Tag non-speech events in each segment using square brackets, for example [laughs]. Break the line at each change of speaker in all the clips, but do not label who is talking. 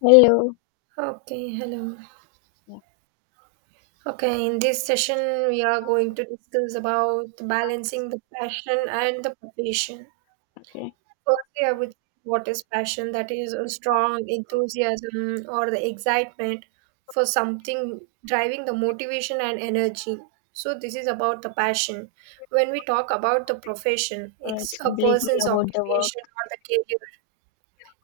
Hello.
Okay, hello.
Yeah.
Okay, in this session, we are going to discuss about balancing the passion and the passion.
Okay.
Firstly, I would what is passion? That is a strong enthusiasm or the excitement for something driving the motivation and energy. So this is about the passion. When we talk about the profession, it's
It's
a
completely
person's
about the work.
occupation or the career.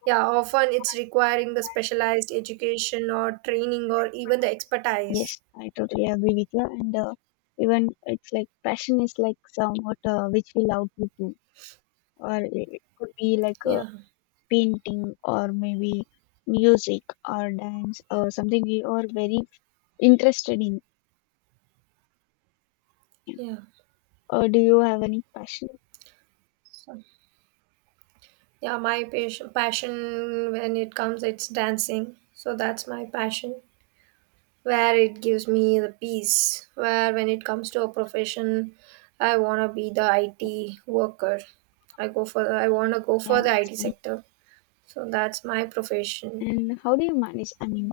Yeah, often it's requiring the specialized education or training or even the expertise.
Yes, I totally agree with you. And even it's like passion is like somewhat which we love to do, or it could be like
Yeah,
painting or maybe music or dance or something we are very interested in. Yeah.
yeah.
Or do you have any passion?
So, yeah, my passion when it comes, it's dancing. So that's my passion, where it gives me the peace. Where when it comes to a profession, I wanna be the IT worker. I wanna go
Yeah,
for the
that's
IT
nice.
sector. So that's my profession.
And how do you manage? I mean,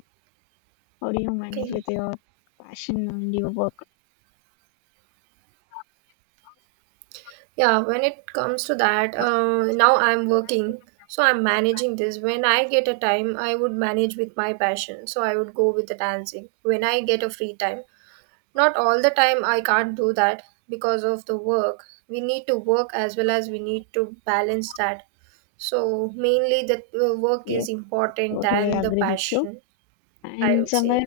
how do you manage
Okay.
with your passion and your work?
Yeah, when it comes to that, now I'm working, so I'm managing this. When I get a time, I would manage with my passion, so I would go with the dancing. When I get a free time, not all the time I can't do that because of the work. We need to work as well as we need to balance that. So mainly the work
Yes,
is important
totally
than the
agree with you.
passion, I
And
would
somewhere,
say.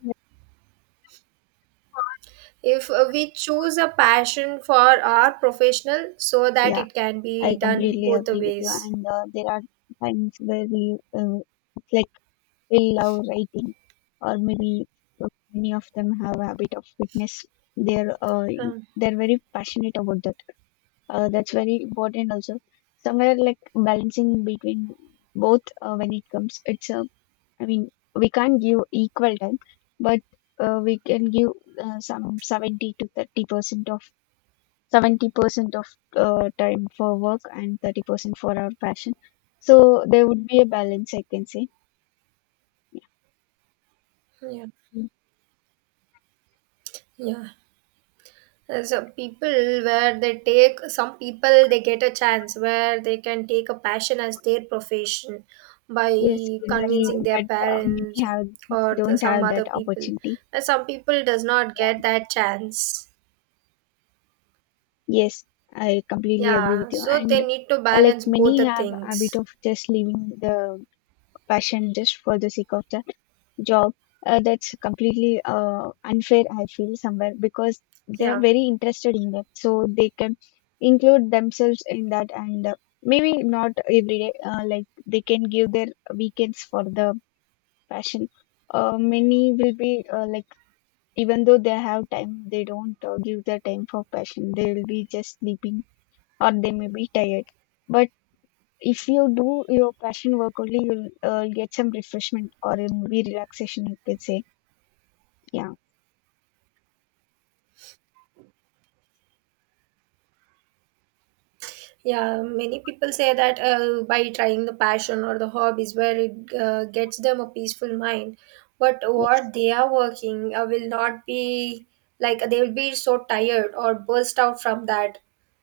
If we choose a passion for our professional, so that
yeah.
it can be
I
done
completely
both the
agree with you.
ways.
And there are times where it's like we love writing, or maybe many of them have a habit of fitness. They're uh,
Uh,
they're very passionate about that. That's very important also. Somewhere like balancing between both when it comes. It's a I mean, we can't give equal time, but we can give some 70 to 30% of 70% of time for work and 30% for our passion. So there would be a balance, I can say.
Yeah,
Yeah.
yeah. So people where they take some people they get a chance where they can take a passion as their profession by
Yes, exactly.
convincing their
But many
parents
have
or the,
don't
some
have
other
that
people.
opportunity.
And some people does not get that chance.
Yes, I completely agree with
Yeah,
you.
so
And
they need to
like
balance both
many
the
have habit
things.
of just leaving the passion just for the sake of the job that's completely unfair, I feel somewhere, because they're
Yeah.
very interested in that, so they can include themselves in that. And maybe not every day, like they can give their weekends for the passion. Many will be like, even though they have time, they don't give their time for passion. They will be just sleeping or they may be tired. But if you do your passion work only, you'll get some refreshment or maybe relaxation, you could say. Yeah.
Yeah, many people say that by trying the passion or the hobbies where it gets them a peaceful mind. But
Yes,
what they are working will not be like they will be so tired or burst out from that.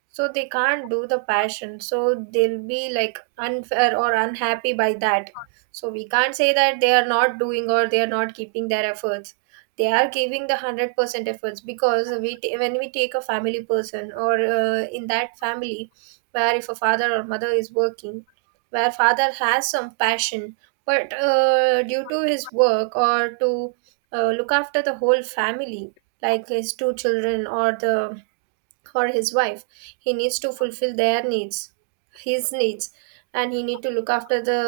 So they can't do the passion. So they'll be like unfair or unhappy by that. So we can't say that they are not doing or they are not keeping their efforts. They are giving the 100% efforts because when we take a family person or in that family where if a father or mother is working, where father has some passion, but due to his work or to look after the whole family, like his two children or the or his wife, he needs to fulfill their needs, his needs, and he need to look after the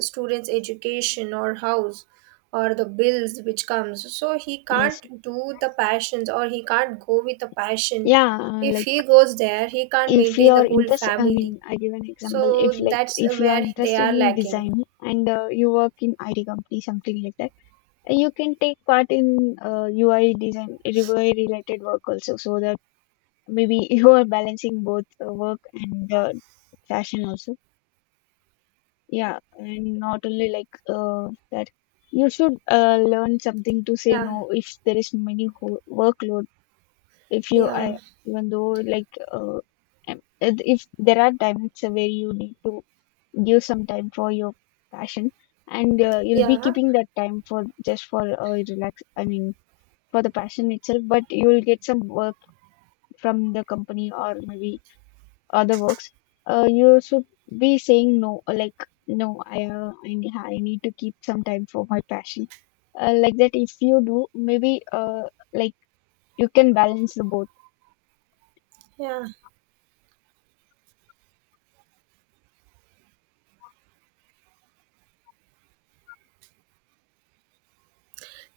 students education or house or the bills which comes, so he
yes,
can't do the passions or he can't go with the passion.
yeah.
If
Like,
he goes there he can't
if
maintain the
you're
whole
interested, I
family,
mean, I give an example. If
so
like
that's
if you're
where they
interested
are
in
lacking.
design, and you work in IT company, something like that, and you can take part in UI design, UI related work also, so that maybe [laughs] you are balancing both work and fashion also. Yeah, and not only like that. You should learn something to say
yeah
no if there is many workload. If you I
yeah
Even though like if there are times where you need to give some time for your passion, and you'll be
yeah
keeping that time for just for relax, I mean, for the passion itself. But you will get some work from the company or maybe other works. You should be saying no. Like, no, I need to keep some time for my passion. Like that, if you do, maybe like, you can balance the both.
yeah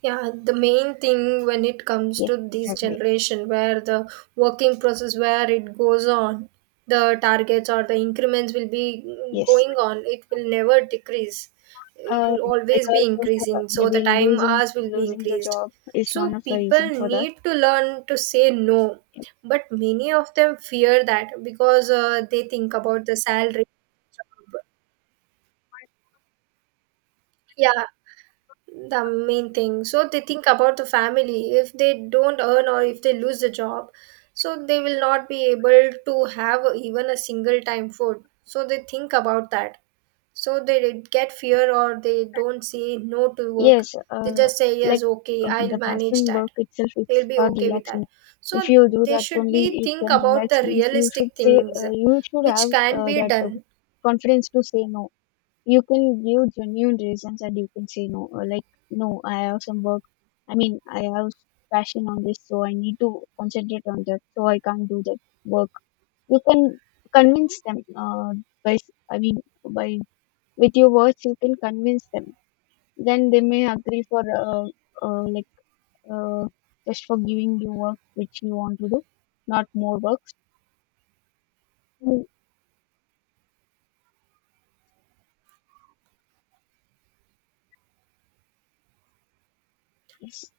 Yeah, the main thing when it comes
Yes,
to this
exactly.
generation, where the working process, where it goes on, the targets or the increments will be
Yes.
going on. It will never decrease. It
Uh,
will always be
because of
increasing. So the
maybe
time hours will be
losing the
increased.
job is one
So
of the
people
reason for that.
need to learn to say no, but many of them fear that because they think about the salary. Yeah, the main thing, so they think about the family if they don't earn or if they lose the job, so they will not be able to have even a single time food, so they think about that, so they get fear or they don't say no to work.
Yes,
They just say
like,
yes, okay, I'll
the
manage
passion
that.
work itself,
They'll
it's
be
about
okay with that.
relaxing. If
So
you do
they
that
should be
only, you
think
can
about
relax.
the
Means you should
realistic
say
things
uh, you should
which
have
can be
that
done.
confidence to say no. You can give genuine reasons and you can say no. Like, no, I have some work. I mean, I have passion on this, so I need to concentrate on that. So I can't do that work. You can convince them uh, I mean, by, with your words, you can convince them. Then they may agree for like, uh, just for giving you work which you want to do, not more works. Mm, yes.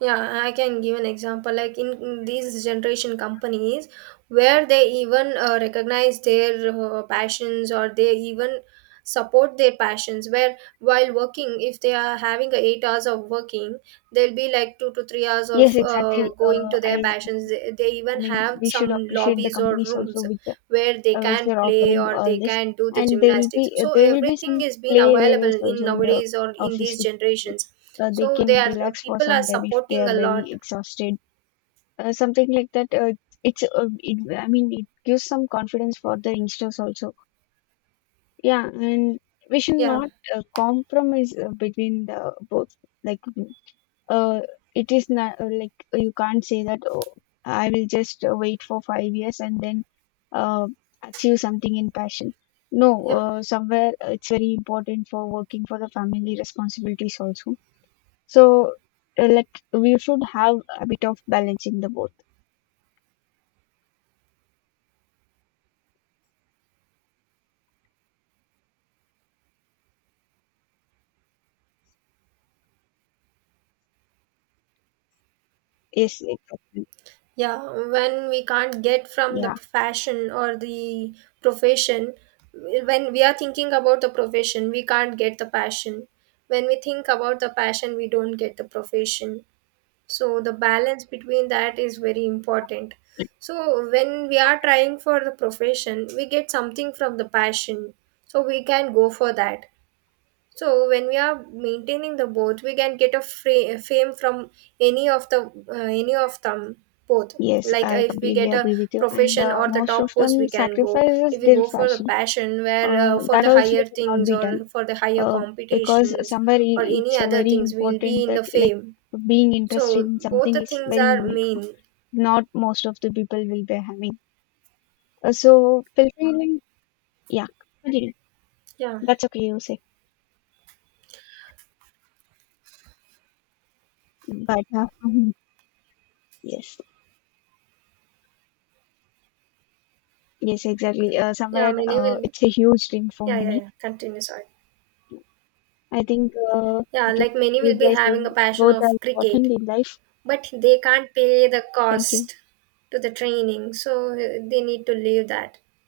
Yeah, I can give an example. Like in these generation companies, where they even recognize their passions or they even support their passions. Where while working, if they are having a 8 hours of working, they'll be like 2 to 3 hours
Yes,
of
exactly.
going
uh,
to
i
their passions. They
I
even
mean,
have
we should
some
appreciate the
lobbies or
companies also
rooms
which
where they can
are
play
offering
or
all
they
this.
can do the
And there will be
gymnastics, so
some
everything is being
play areas
available in
also in the
nowadays or in
office
these
which,
generations,
they
so
can
they are
relax for
people are
some time if they
supporting
are
a
very
lot.
exhausted. Something like that. I mean, it gives some confidence for the youngsters also. Yeah, and we should
yeah
not compromise between the both. Like, uh, it is not like, you can't say that, oh, I will just wait for 5 years and then uh, achieve something in passion. No,
yeah
somewhere it's very important for working for the family responsibilities also. So let we should have a bit of balance in the both. Yes, exactly.
yeah when we can't get from the
Yeah,
fashion or the profession, when we are thinking about the profession we can't get the passion, when we think about the passion we don't get the profession, so the balance between that is very important. So when we are trying for the profession we get something from the passion, so we can go for that. So when we are maintaining the both we can get a fame from any of the any of them, both.
yes,
Like
I
if we
completely
get a
agree with you. And
profession
uh,
or the
most of
top post we
them
can go,
sacrifices
if we
their
go for the
fashion.
passion where for
That
the
also
higher
should not
things
be done.
or for the higher
Uh, because
competitions
somewhere,
or
it's
any other
very
things we will be
important
in
that,
the
like,
fame,
being interested
so
in
both
something
the
is
things
very
are
unique.
main.
Not most of the people will be having. So fulfilling, yeah, continue.
Yeah.
That's okay, you say. But [laughs] Mhm. Yes, yes, exactly.
Yeah,
Somewhere
many will.
it's a huge dream for
Yeah, yeah,
many.
yeah. Continue. Sorry.
I think we
Yeah,
can
like many will
conclude
be
by
having a
saying
passion
both are
of
important
cricket,
in life.
but they can't pay the
Thank you.
cost to the training, so they need to leave that.